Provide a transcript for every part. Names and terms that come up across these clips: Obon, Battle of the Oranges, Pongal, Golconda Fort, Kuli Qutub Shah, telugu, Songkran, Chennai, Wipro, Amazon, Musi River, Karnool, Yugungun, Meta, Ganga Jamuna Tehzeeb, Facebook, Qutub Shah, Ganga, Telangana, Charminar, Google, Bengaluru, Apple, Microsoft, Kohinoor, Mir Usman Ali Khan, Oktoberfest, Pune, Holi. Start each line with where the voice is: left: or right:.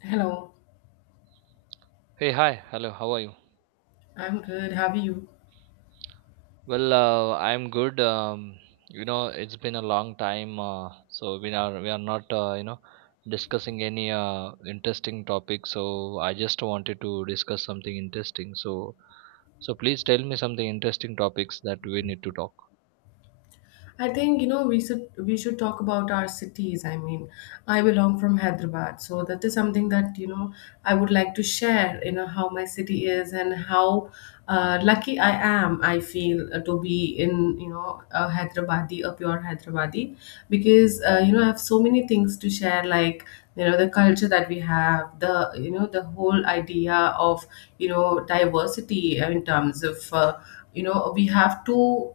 left: Hello,
right: Hey, hi. Hello, how are you?
left: I'm good. How are you?
right: Well, I'm good. It's been a long time, so we are not, discussing any interesting topic. So I just wanted to discuss something interesting. So please tell me something interesting topics that we need to talk.
left: I think we should talk about our cities. I mean, I belong from Hyderabad, so that is something that I would like to share. You know how my city is and how lucky I am. I feel to be in a Hyderabadi, a pure Hyderabadi, because I have so many things to share, like the culture that we have, the whole idea of diversity in terms of. We have two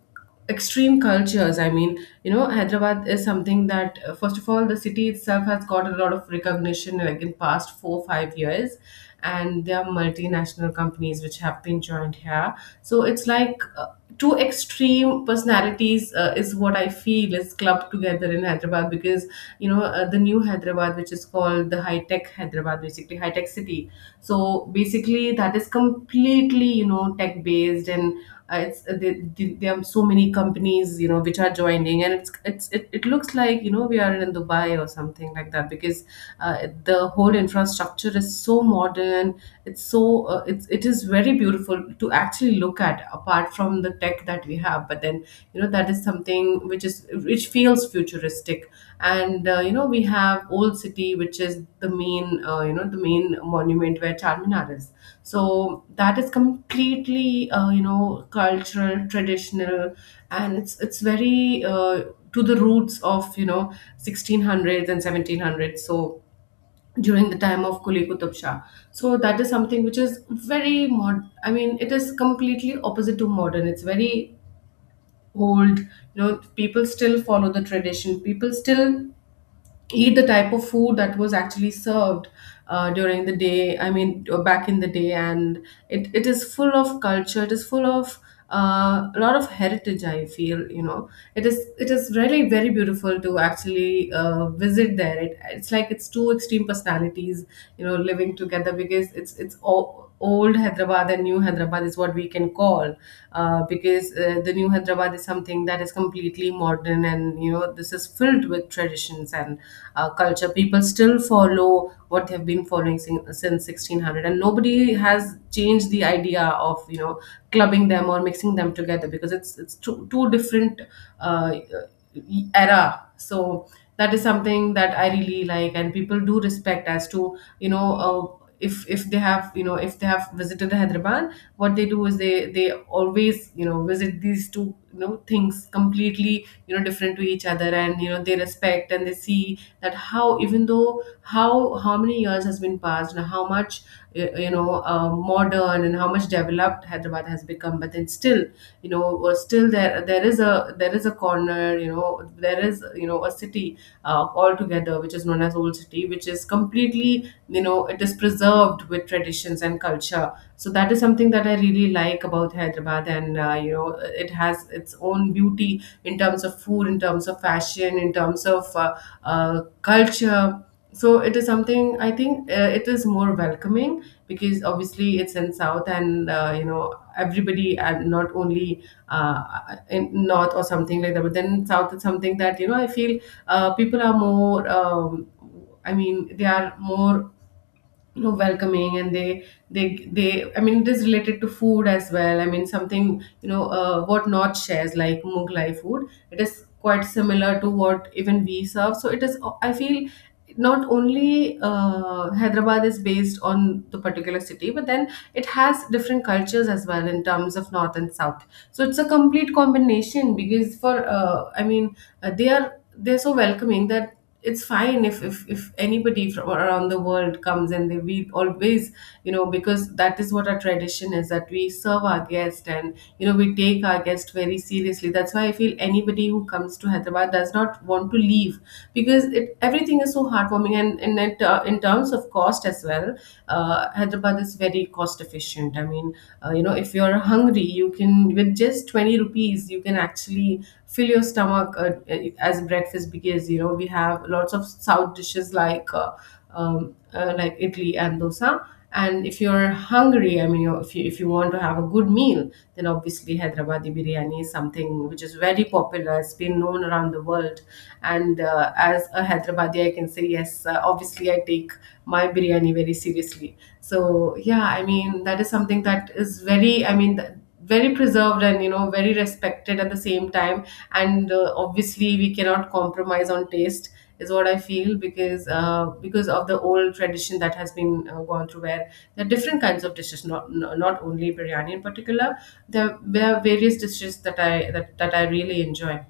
left: extreme cultures. I mean, Hyderabad is something that, first of all, the city itself has got a lot of recognition like in past 4 5 years, and there are multinational companies which have been joined here. So it's like, two extreme personalities, is what I feel is clubbed together in Hyderabad, because the new Hyderabad, which is called the high tech Hyderabad, basically high tech city. So basically that is completely tech based, and there are so many companies, which are joining, and it looks like we are in Dubai or something like that, because the whole infrastructure is so modern. It's so it is very beautiful to actually look at, apart from the tech that we have, but then, that is something which feels futuristic. And we have old city, which is the main monument where Charminar is. So that is completely cultural, traditional, and it's very to the roots of 1600s and 1700s, so during the time of Kuli Qutub Shah. So that is something which is very mod I mean, it is completely opposite to modern. It's very old. People still follow the tradition. People still eat the type of food that was actually served during the day. I mean, back in the day, and it is full of culture, it is full of a lot of heritage, I feel. It is really very beautiful to actually visit there. It's like it's two extreme personalities, living together, because it's all old Hyderabad and new Hyderabad is what we can call. Because the new Hyderabad is something that is completely modern, and this is filled with traditions and culture. People still follow what they've been following since 1600, and nobody has changed the idea of clubbing them or mixing them together, because it's two different Uh, era. So that is something that I really like, and people do respect, as to if they have, if they have visited Hyderabad, what they do is they always visit these two things, completely different to each other, and they respect, and they see that how, even though how many years has been passed and how much modern and how much developed Hyderabad has become, but then still, still there is a corner, there is a city altogether, which is known as old city, which is completely, it is preserved with traditions and culture. So that is something that I really like about Hyderabad. And it has its own beauty, in terms of food, in terms of fashion, in terms of culture. So it is something, I think it is more welcoming, because obviously it's in south, and everybody, and not only uh, in north or something like that, but then south is something that, I feel people are more, I mean they are more, welcoming, and they they I mean, it is related to food as well. I mean, something, what North shares like mughlai food, it is quite similar to what even we serve. So it is, I feel, not only Hyderabad is based on the particular city, but then it has different cultures as well, in terms of north and south. So it's a complete combination, because for I mean uh, they are they're so welcoming that it's fine. If anybody from around the world comes, and they we always, because that is what our tradition is, that we serve our guest, and we take our guest very seriously. That's why I feel anybody who comes to Hyderabad does not want to leave, because it everything is so heartwarming. And in terms of cost as well, Hyderabad is very cost efficient. I mean, if you're hungry, you can with just 20 rupees you can actually fill your stomach as breakfast, because we have lots of south dishes like idli and dosa. And if you're hungry, I mean, you if you want to have a good meal, then obviously Hyderabadi biryani is something which is very popular. It's been known around the world. And as a Hyderabadi, I can say yes. Obviously, I take my biryani very seriously. So yeah, I mean, that is something that is very. I mean, very preserved and very respected at the same time. And obviously we cannot compromise on taste, is what I feel, because because of the old tradition that has been gone through, where there are different kinds of dishes, not only biryani in particular. There are various dishes that I that I really enjoy.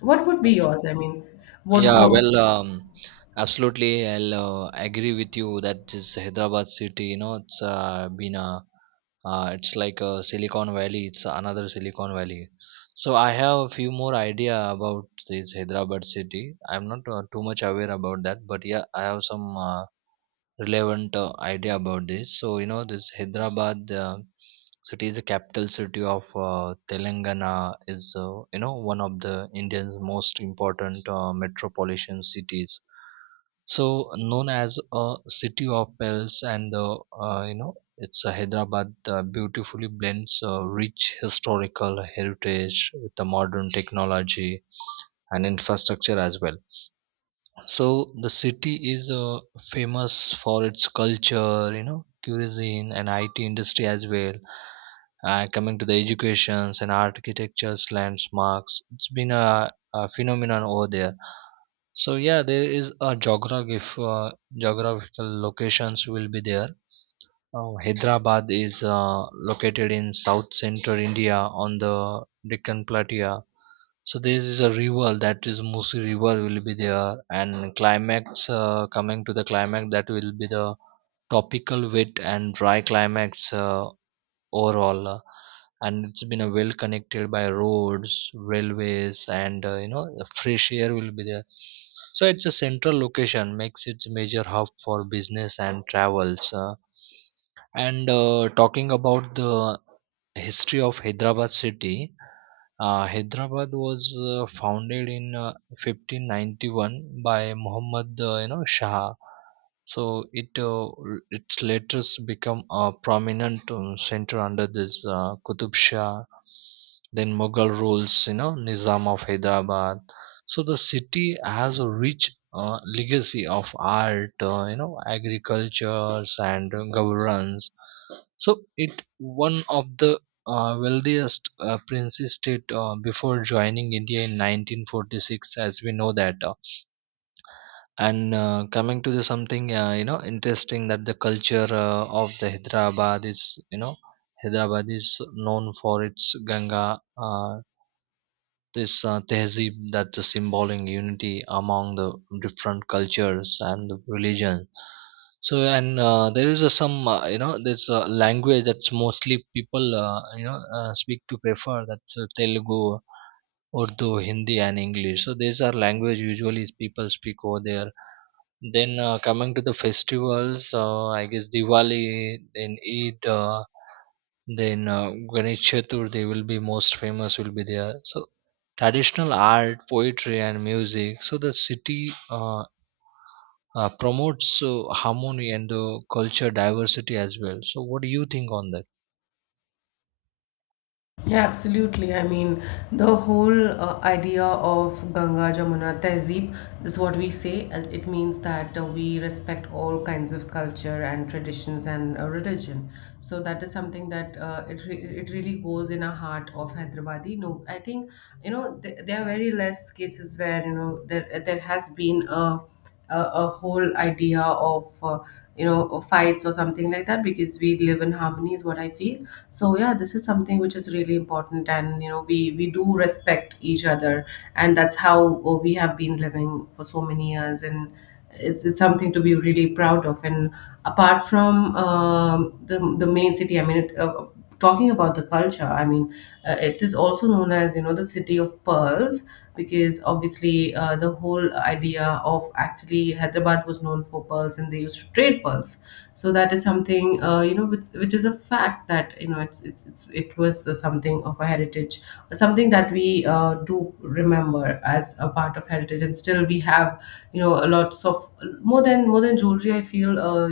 left: What would be yours? I mean,
right: Yeah,
left: what?
right: absolutely. I'll agree with you that this Hyderabad city, you know, it's like a Silicon Valley. It's another Silicon Valley. So I have a few more idea about this Hyderabad city. I'm not too much aware about that, but yeah, I have some. Relevant idea about this. So you know this Hyderabad city is the capital city of Telangana. Is you know one of the India's most important metropolitan cities. So known as a city of pearls, and the you know it's Hyderabad beautifully blends rich historical heritage with the modern technology and infrastructure as well. So the city is famous for its culture, you know, cuisine and IT industry as well. Coming to the educations and architecture's landmarks, it's been a phenomenon over there. So yeah, there is a geographical locations will be there. Hyderabad is located in south central India on the Deccan Plateau, so there is a river that is Musi River will be there, and climax coming to the climax that will be the tropical wet and dry climax overall. And it's been a well connected by roads, railways, and you know the fresh air will be there. So it's a central location makes it major hub for business and travels. And Talking about the history of Hyderabad city, Hyderabad was founded in 1591 by Muhammad, you know, Shah. So it later become a prominent center under this Qutub Shah. Then Mughal rules, you know, Nizam of Hyderabad. So the city has a rich legacy of art, you know, agriculture and governance. So it one of the wealthiest princely state before joining India in 1946, as we know that. And Coming to the something you know interesting that the culture of the Hyderabad is you know Hyderabad is known for its Ganga. This tehzeeb that the symboling unity among the different cultures and the religion. So and there is a some you know there's a language that's mostly people speak to prefer, that's Telugu, Urdu, Hindi and English, so these are language usually people speak over there. Then coming to the festivals, I guess Diwali, then Eid, then Ganesh Chaturthi will be most famous will be there. So traditional art, poetry, and music. So the city promotes harmony and culture diversity as well. So what do you think on that?
left: Yeah, absolutely. I mean, the whole idea of Ganga Jamuna Tehzeeb is what we say. And it means that we respect all kinds of culture and traditions and religion. So that is something that it really goes in a heart of Hyderabadi. No, I think th there are very less cases where there has been a whole idea of fights or something like that, because we live in harmony, is what I feel. So yeah, this is something which is really important, and we do respect each other, and that's how we have been living for so many years. And it's something to be really proud of. And apart from the main city, I mean talking about the culture, I mean, it is also known as, the city of pearls, because obviously the whole idea of, actually, Hyderabad was known for pearls, and they used to trade pearls. So that is something which is a fact that, it was something of a heritage, something that we do remember as a part of heritage. And still we have a lots of, more than jewelry, I feel, uh,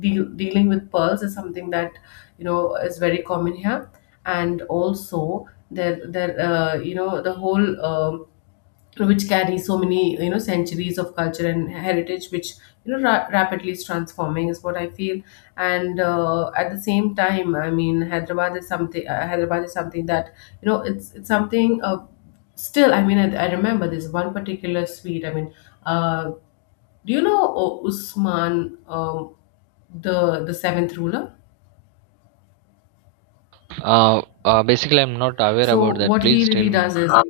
left: deal, dealing with pearls is something that, is very common here. And also there, the whole, which carries so many, centuries of culture and heritage, which rapidly is transforming, is what I feel. And at the same time, I mean, Hyderabad is something that, it's something still, I mean I remember this one particular suite, I mean, uh, do you know Usman, the the seventh ruler?
right: Basically, I'm not aware
left: So
right: about that.
left: what he
right: Please tell
left: really
right: me.
left: does is,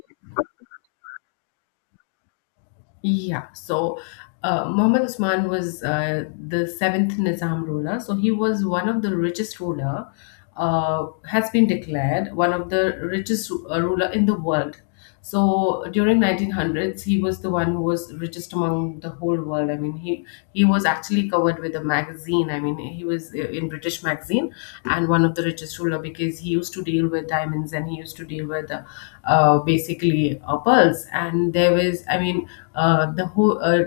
left: yeah. So Muhammad Usman was the seventh Nizam ruler. So he was one of the richest ruler, has been declared one of the richest ruler in the world. So during 1900s, he was the one who was richest among the whole world. I mean, he was actually covered with a magazine. I mean, he was in British magazine, and one of the richest ruler, because he used to deal with diamonds, and he used to deal with basically pearls. And there was, I mean, the whole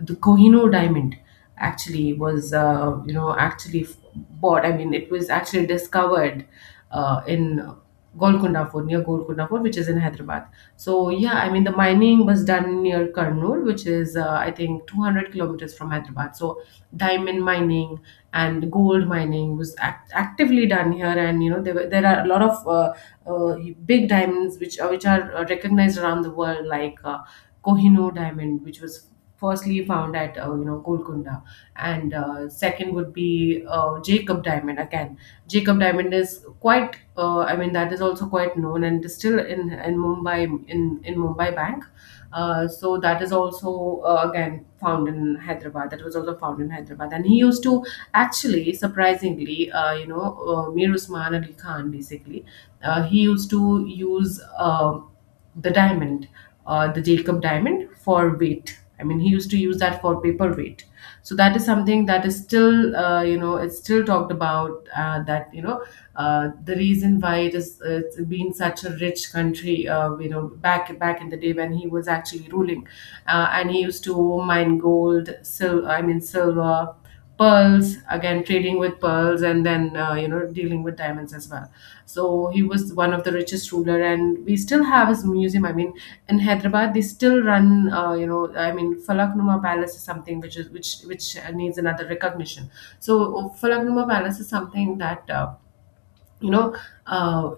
left: the Kohinoor diamond actually was, actually bought. I mean, it was actually discovered in Golconda Fort, near Golconda Fort, which is in Hyderabad. So yeah, I mean, the mining was done near Karnool, which is I think 200 kilometers from Hyderabad. So diamond mining and gold mining was actively done here, and you know there are a lot of uh, big diamonds which are, which are recognized around the world, like Kohinoor diamond, which was firstly found at Golconda. And second would be Jacob diamond. Again, Jacob diamond is quite I mean, that is also quite known, and it is still in Mumbai, in Mumbai Bank. Uh, so that is also again found in Hyderabad. That was also found in Hyderabad, and he used to actually, surprisingly, Mir Usman Ali Khan basically. He used to use the diamond, the Jacob diamond, for weight. I mean, he used to use that for paper weight. So that is something that is still, it's still talked about. The reason why it is it's been such a rich country, back in the day, when he was actually ruling, and he used to mine gold, silver, pearls, again trading with pearls, and then dealing with diamonds as well. So he was one of the richest ruler and we still have his museum. I mean, in Hyderabad, they still run, I mean, Falaknuma Palace is something which is which needs another recognition. So Falaknuma Palace is something that you know uh,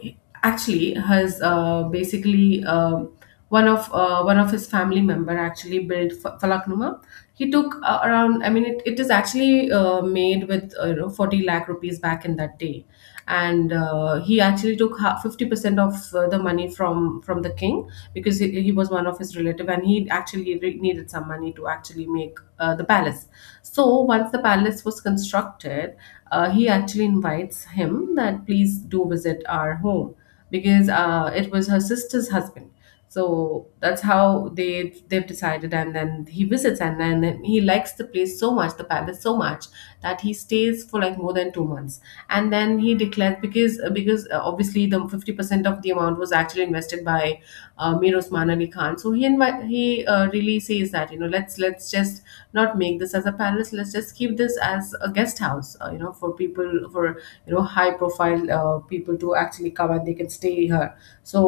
left: actually has, basically, one of, one of his family member actually built Falaknuma. He took around, I mean, it is actually made with, 40 lakh rupees, back in that day. And he actually took 50% of the money from the king, because he was one of his relative, and he actually needed some money to actually make the palace. So once the palace was constructed, he actually invites him that please do visit our home, because it was her sister's husband. So that's how they've decided, and then he visits, and then he likes the palace so much that he stays for like more than 2 months. And then he declares, because obviously the 50% of the amount was actually invested by Mir Osman Ali Khan. So he really says that, you know, let's just not make this as a palace, let's just keep this as a guest house, for people, for you know, high profile people to actually come and they can stay here. So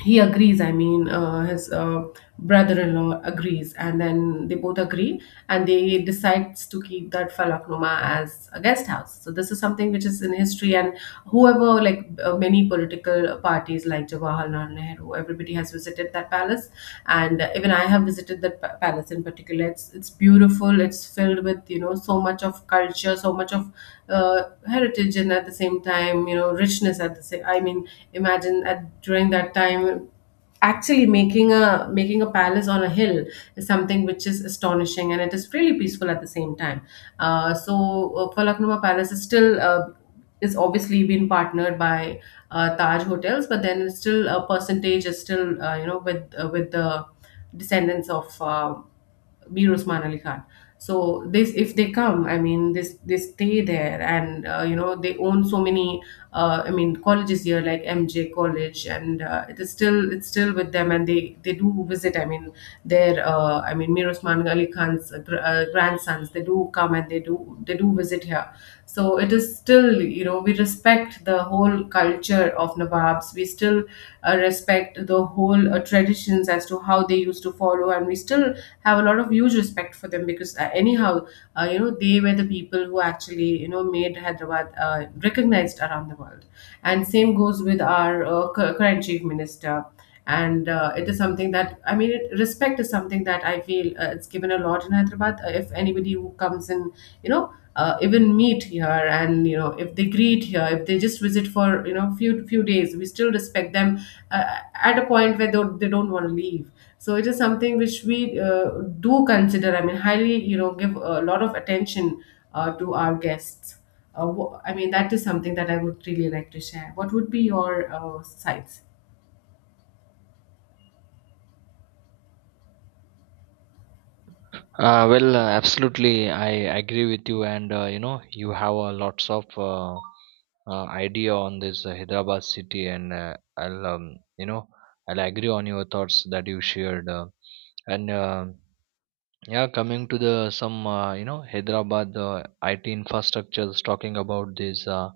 left: he agrees. I mean, his brother-in-law agrees, and then they both agree and they decides to keep that Falaknuma as a guest house. So this is something which is in history, and whoever, like, many political parties, like Jawaharlal Nehru, everybody has visited that palace. And even I have visited that palace in particular. It's beautiful, it's filled with, you know, so much of culture, so much of heritage, and at the same time, you know, richness at the same, I mean, imagine at during that time, actually making a palace on a hill is something which is astonishing, and it is really peaceful at the same time. Falaknuma Palace is still is obviously been partnered by Taj Hotels, but then it's still, a percentage is still, with, with the descendants of Mir Usman Ali Khan. So this, if they come, I mean, this, they stay there, and they own so many, I mean, colleges here, like MJ College. And it is still, it's still with them, and they do visit. I mean, their I mean, Mir Usman Ali Khan's grandsons, they do come, and they do visit here. So it is still, you know, we respect the whole culture of Nawabs. We still respect the whole traditions as to how they used to follow, and we still have a lot of huge respect for them, because anyhow, they were the people who actually, you know, made Hyderabad recognized around the world. And same goes with our current chief minister. And it is something that, I mean, respect is something that I feel, it's given a lot in Hyderabad. If anybody who comes in, you know, even meet here, and you know, if they greet here, if they just visit for, you know, few days, we still respect them, uh, at a point where they don't want to leave. So it is something which we uh, do consider, I mean, highly, you know, give a lot of attention to our guests. I mean, that is something that I would really like to share. What would be your sites?
right: Absolutely, I agree with you, and you know, you have lots of idea on this Hyderabad city, and I'll I'll agree on your thoughts that you shared, and. Yeah, coming to the some you know Hyderabad IT infrastructures talking about this.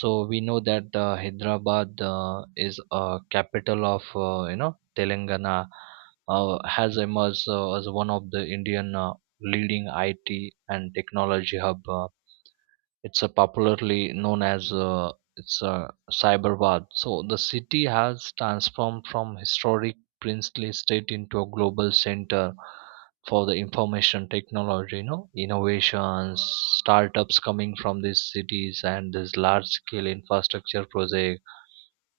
right: So we know that Hyderabad is a capital of you know Telangana, has emerged as one of the Indian leading IT and technology hub. It's a popularly known as it's a cyberwar, so the city has transformed from historic princely state into a global center for the information technology you know innovations, startups coming from these cities and this large scale infrastructure project.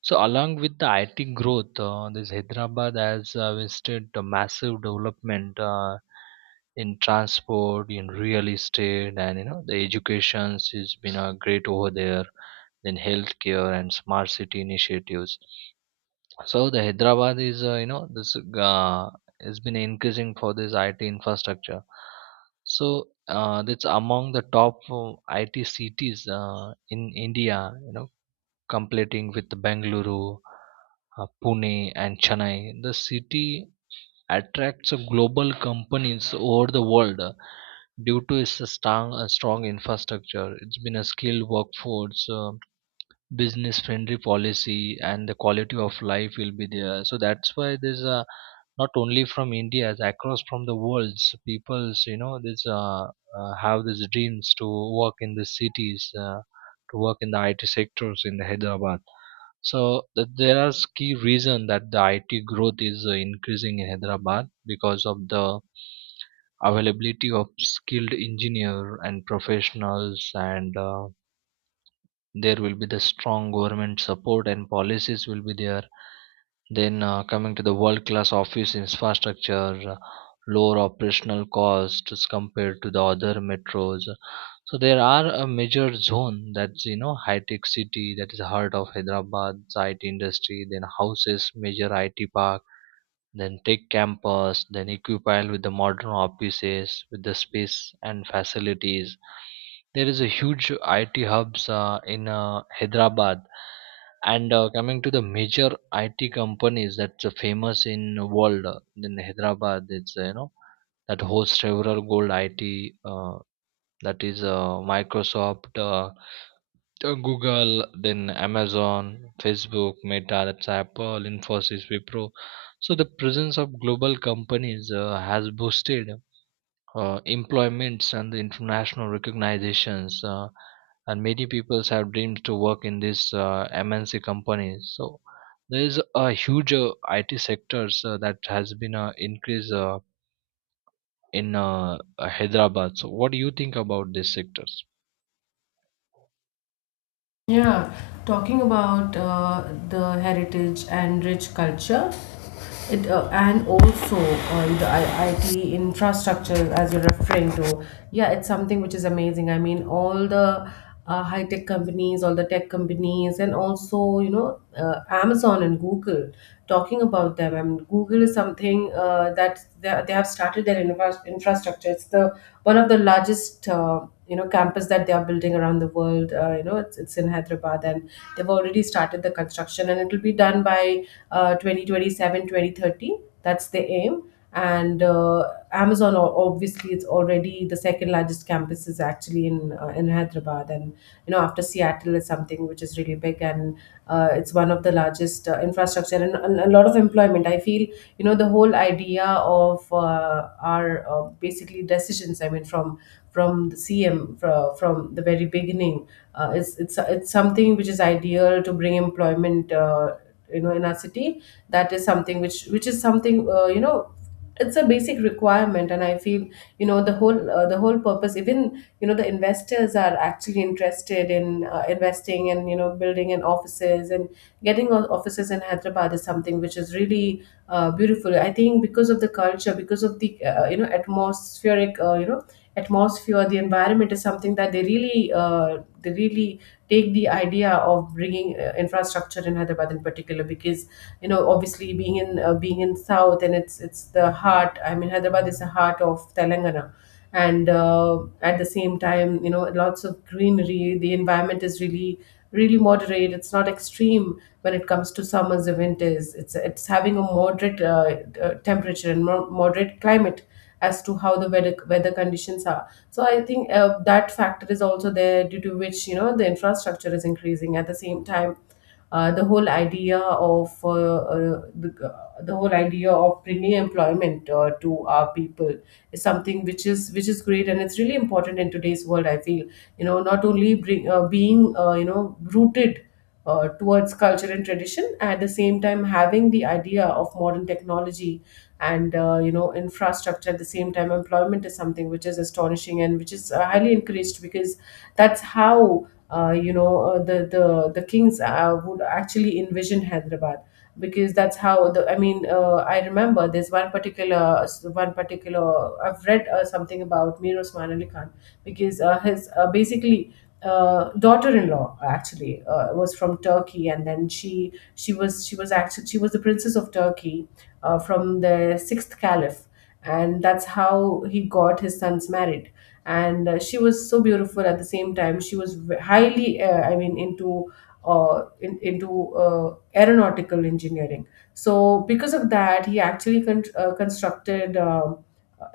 right: So, along with the IT growth, this Hyderabad has witnessed a massive development in transport, in real estate, and you know the education has been great over there. Then healthcare and smart city initiatives. So the Hyderabad is you know this has been increasing for this IT infrastructure. So that's among the top IT cities in India. You know completing with Bengaluru, Pune, and Chennai. The city attracts global companies over the world due to its strong infrastructure. It's been a skilled workforce, business friendly policy, and the quality of life will be there. So that's why there's a not only from India, across from the world's peoples, you know, this uh, have these dreams to work in the cities, to work in the IT sectors in the Hyderabad. So there are key reason that the IT growth is increasing in Hyderabad because of the availability of skilled engineer and professionals, and there will be the strong government support and policies will be there. Then coming to the world class office infrastructure, lower operational costs compared to the other metros. So there are a major zone that's you know high tech city that is the heart of Hyderabad, IT industry, then houses major IT park, then tech campus, then equipped with the modern offices with the space and facilities. There is a huge IT hubs in Hyderabad, and coming to the major IT companies that's famous in the world, then Hyderabad it's you know that hosts several gold IT, uh, that is Microsoft, Google, then Amazon, Facebook, Meta, that's Apple, Infosys, Wipro. So the presence of global companies has boosted employments and the international recognitions, and many people have dreams to work in these MNC companies. So there is a huge IT sectors that has been increase in Hyderabad. So what do you think about these sectors?
left: Yeah, talking about the heritage and rich culture, it and also on the IT infrastructure as you're referring to. Yeah, it's something which is amazing. I mean, all the high tech companies, all the tech companies, and also, you know, Amazon and Google. Talking about them, I mean, Google is something that they have started their infrastructure. It's the one of the largest campus that they are building around the world. It's in Hyderabad, and they've already started the construction, and it'll be done by 2027. That's the aim. And Amazon, obviously, it's already the second largest campus is actually in Hyderabad, and you know, after Seattle, is something which is really big. And it's one of the largest infrastructure, and a lot of employment, I feel. You know, the whole idea of our basically decisions, I mean, from the CM, from the very beginning. It's it's something which is ideal to bring employment, you know, in our city. That is something which is something, It's a basic requirement, and I feel, you know, the whole purpose, even, you know, the investors are actually interested in investing and, you know, building in offices. And getting offices in Hyderabad is something which is really beautiful, I think, because of the culture, because of the atmospheric, atmosphere. The environment is something that they really take the idea of bringing infrastructure in Hyderabad in particular, because you know, obviously, being in being in south, and it's the heart, I mean, Hyderabad is the heart of Telangana. And at the same time, you know, lots of greenery, the environment is really moderate, it's not extreme. When it comes to summers or winters, it's having a moderate temperature, and moderate climate as to how the weather conditions are. So I think that factor is also there, due to which, you know, the infrastructure is increasing at the same time. The whole idea of the, The whole idea of bringing employment to our people is something which is great, and it's really important in today's world, I feel. You know, not only being, rooted towards culture and tradition, at the same time having the idea of modern technology and, infrastructure at the same time, employment is something which is astonishing, and which is highly encouraged, because that's how, the kings would actually envision Hyderabad, because that's how the, I mean, I remember there's one particular I've read something about Mir Osman Ali Khan, because his basically daughter-in-law actually was from Turkey, and then she was actually, she was the princess of Turkey, from the sixth caliph, and that's how he got his sons married. And she was so beautiful, at the same time she was highly, I mean, into into aeronautical engineering. So because of that, he actually constructed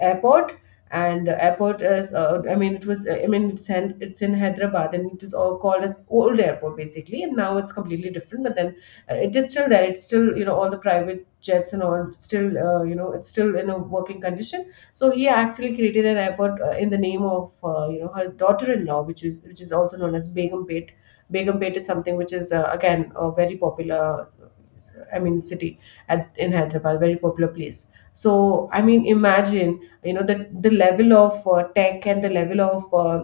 left: airport. And airport is I mean, it was, I mean it's in Hyderabad, and it is all called as old airport basically, and now it's completely different, but then it is still there, it's still, you know, all the private jets and all still, it's still in a working condition. So he actually created an airport in the name of, her daughter-in-law, which is also known as Begumpet. Begumpet is something which is again a very popular, I mean, city at, in Hyderabad, very popular place. So I mean, imagine you know the level of tech and the level of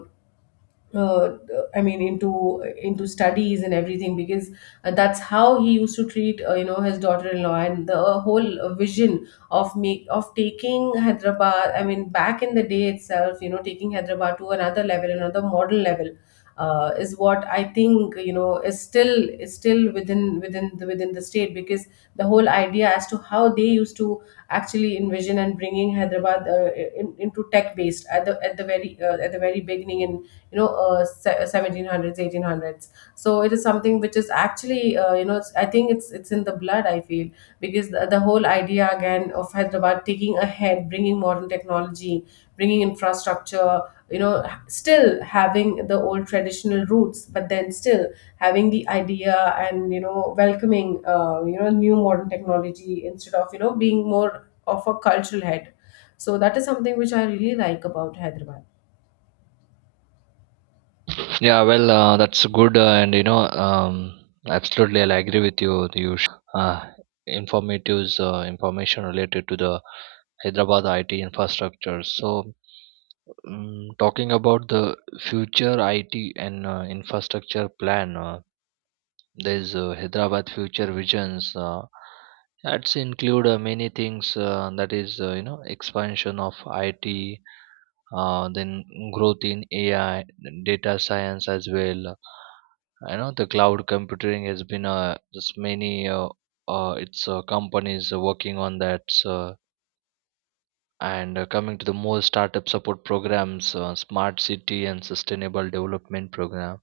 left: uh, I mean into studies and everything because that's how he used to treat you know his daughter-in-law and the whole vision of make of taking Hyderabad I mean back in the day itself you know taking Hyderabad to another level, another modern level is what I think you know is still within the state because the whole idea as to how they used to actually envision and bringing Hyderabad into tech based at the very beginning in 1700s, 1800s. So it is something which is actually, you know I think it's in the blood, I feel. Because the whole idea again of Hyderabad taking ahead, bringing modern technology, bringing infrastructure, you know, still having the old traditional roots but then still having the idea and you know welcoming you know new modern technology instead of you know being more of a cultural head. So that is something which I really like about Hyderabad.
right: Yeah, that's good, and you know, absolutely, I'll agree with you. You informatives information related to the Hyderabad IT infrastructure. So, talking about the future IT and infrastructure plan, there's Hyderabad future visions. That's include many things that is, you know, expansion of IT, then growth in AI, data science as well. I know the cloud computing has been just many its companies are working on that. So, and coming to the more startup support programs, smart city and sustainable development program.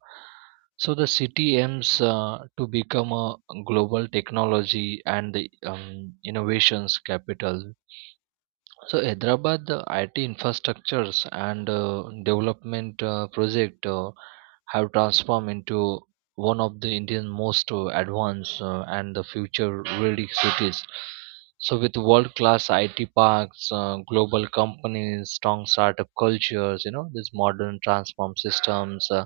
right: So the city aims to become a global technology and the innovations capital. So Hyderabad IT infrastructures and development project have transformed into one of the Indian most advanced and the future ready cities. So with world class IT parks, global companies, strong startup cultures, you know, these modern transform systems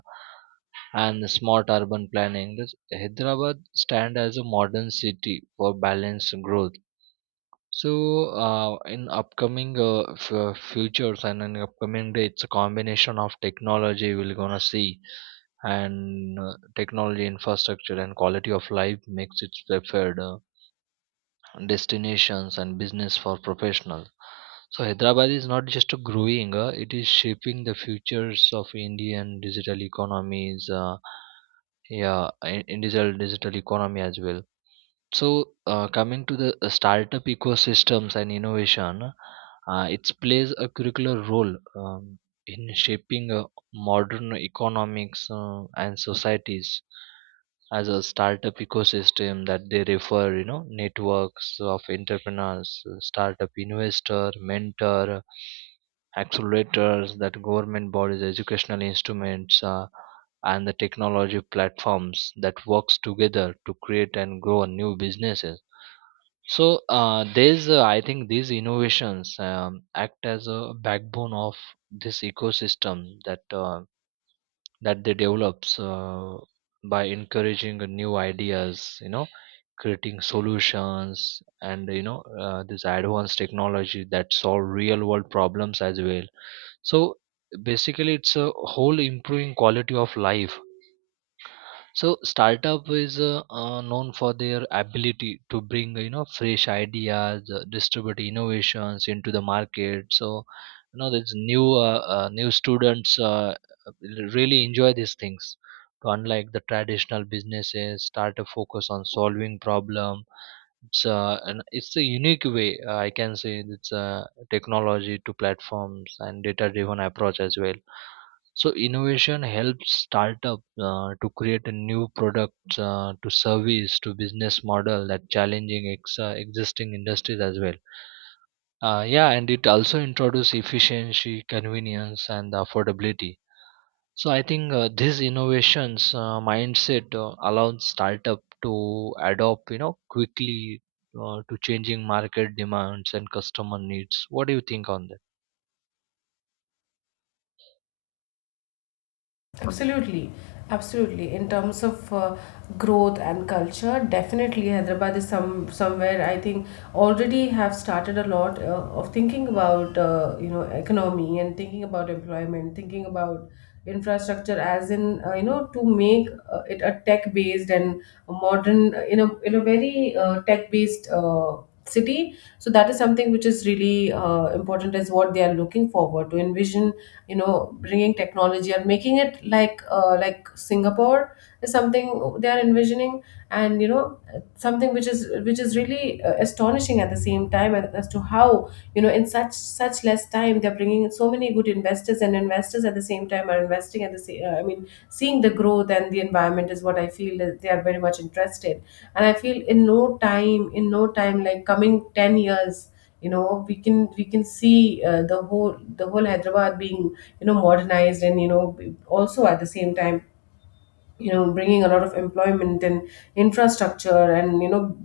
right: and smart urban planning, this Hyderabad stand as a modern city for balanced growth. So, in upcoming futures and in upcoming day, it's a combination of technology we're gonna see, and technology infrastructure and quality of life makes its preferred destinations and business for professionals. So, Hyderabad is not just a growing; it is shaping the futures of Indian digital economies. Yeah, individual digital economy as well. So, coming to the startup ecosystems and innovation, it plays a curricular role in shaping modern economics and societies as a startup ecosystem that they refer, you know, networks of entrepreneurs, startup investor, mentor, accelerators that government bodies, educational instruments. And the technology platforms that works together to create and grow new businesses. So there's I think these innovations act as a backbone of this ecosystem that they develops by encouraging new ideas, you know, creating solutions and you know this advanced technology that solve real world problems as well. So basically it's a whole improving quality of life. So startup is known for their ability to bring you know fresh ideas, distribute innovations into the market. So you know there's new students really enjoy these things. So unlike the traditional businesses, startup focus on solving problem. It's a unique way I can say it's technology to platforms and data-driven approach as well. So innovation helps startup to create a new products to service to business model that challenging existing industries as well. Yeah, and it also introduces efficiency, convenience, and affordability. So I think these innovations mindset allows startup to adopt, you know, quickly to changing market demands and customer needs. What do you think on that?
left: Absolutely, absolutely. In terms of growth and culture, definitely Hyderabad is some somewhere I think already have started a lot of thinking about you know economy and thinking about employment, thinking about infrastructure as in you know, to make it a tech based and a modern in a very tech based city. So that is something which is really important as what they are looking forward to envision, you know, bringing technology and making it like Singapore is something they are envisioning. And you know, something which is really astonishing at the same time, as to how you know in such less time they're bringing in so many good investors, and investors at the same time are investing at the same I mean seeing the growth and the environment is what I feel, that they are very much interested. And I feel in no time, like coming 10 years, you know, we can see the whole Hyderabad being, you know, modernized, and you know also at the same time, you know, bringing a lot of employment and infrastructure, and you know,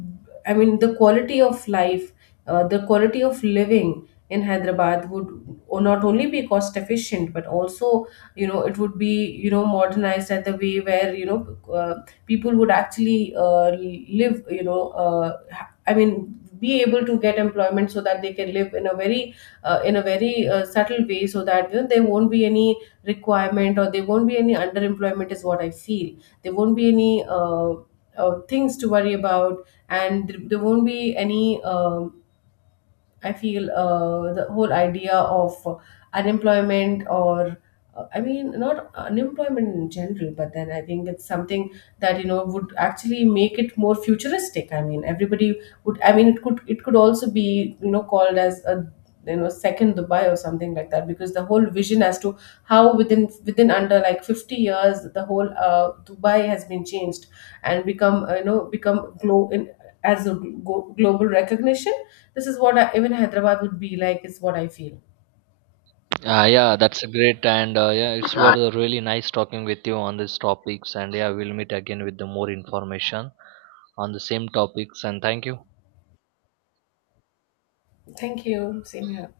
left: I mean the quality of life, the quality of living in Hyderabad would not only be cost efficient but also, you know, it would be, you know, modernized at the way where, you know, people would actually live, you know, I mean be able to get employment so that they can live in a very subtle way, so that you know, there won't be any requirement, or there won't be any underemployment is what I feel. There won't be any things to worry about, and there won't be any I feel the whole idea of unemployment or I mean not unemployment in general, but then I think it's something that you know would actually make it more futuristic. I mean everybody would, I mean it could also be, you know, called as a, you know, second Dubai or something like that, because the whole vision as to how within within under like 50 years the whole Dubai has been changed and become you know become glo- as a glo- global recognition. This is what I, even Hyderabad would be like, is what I feel.
right: Yeah, that's a great and yeah, it's
left: Yeah,
right: was really nice talking with you on these topics. And yeah, we'll meet again with the more information on the same topics. And thank you.
left: thank you. Same here.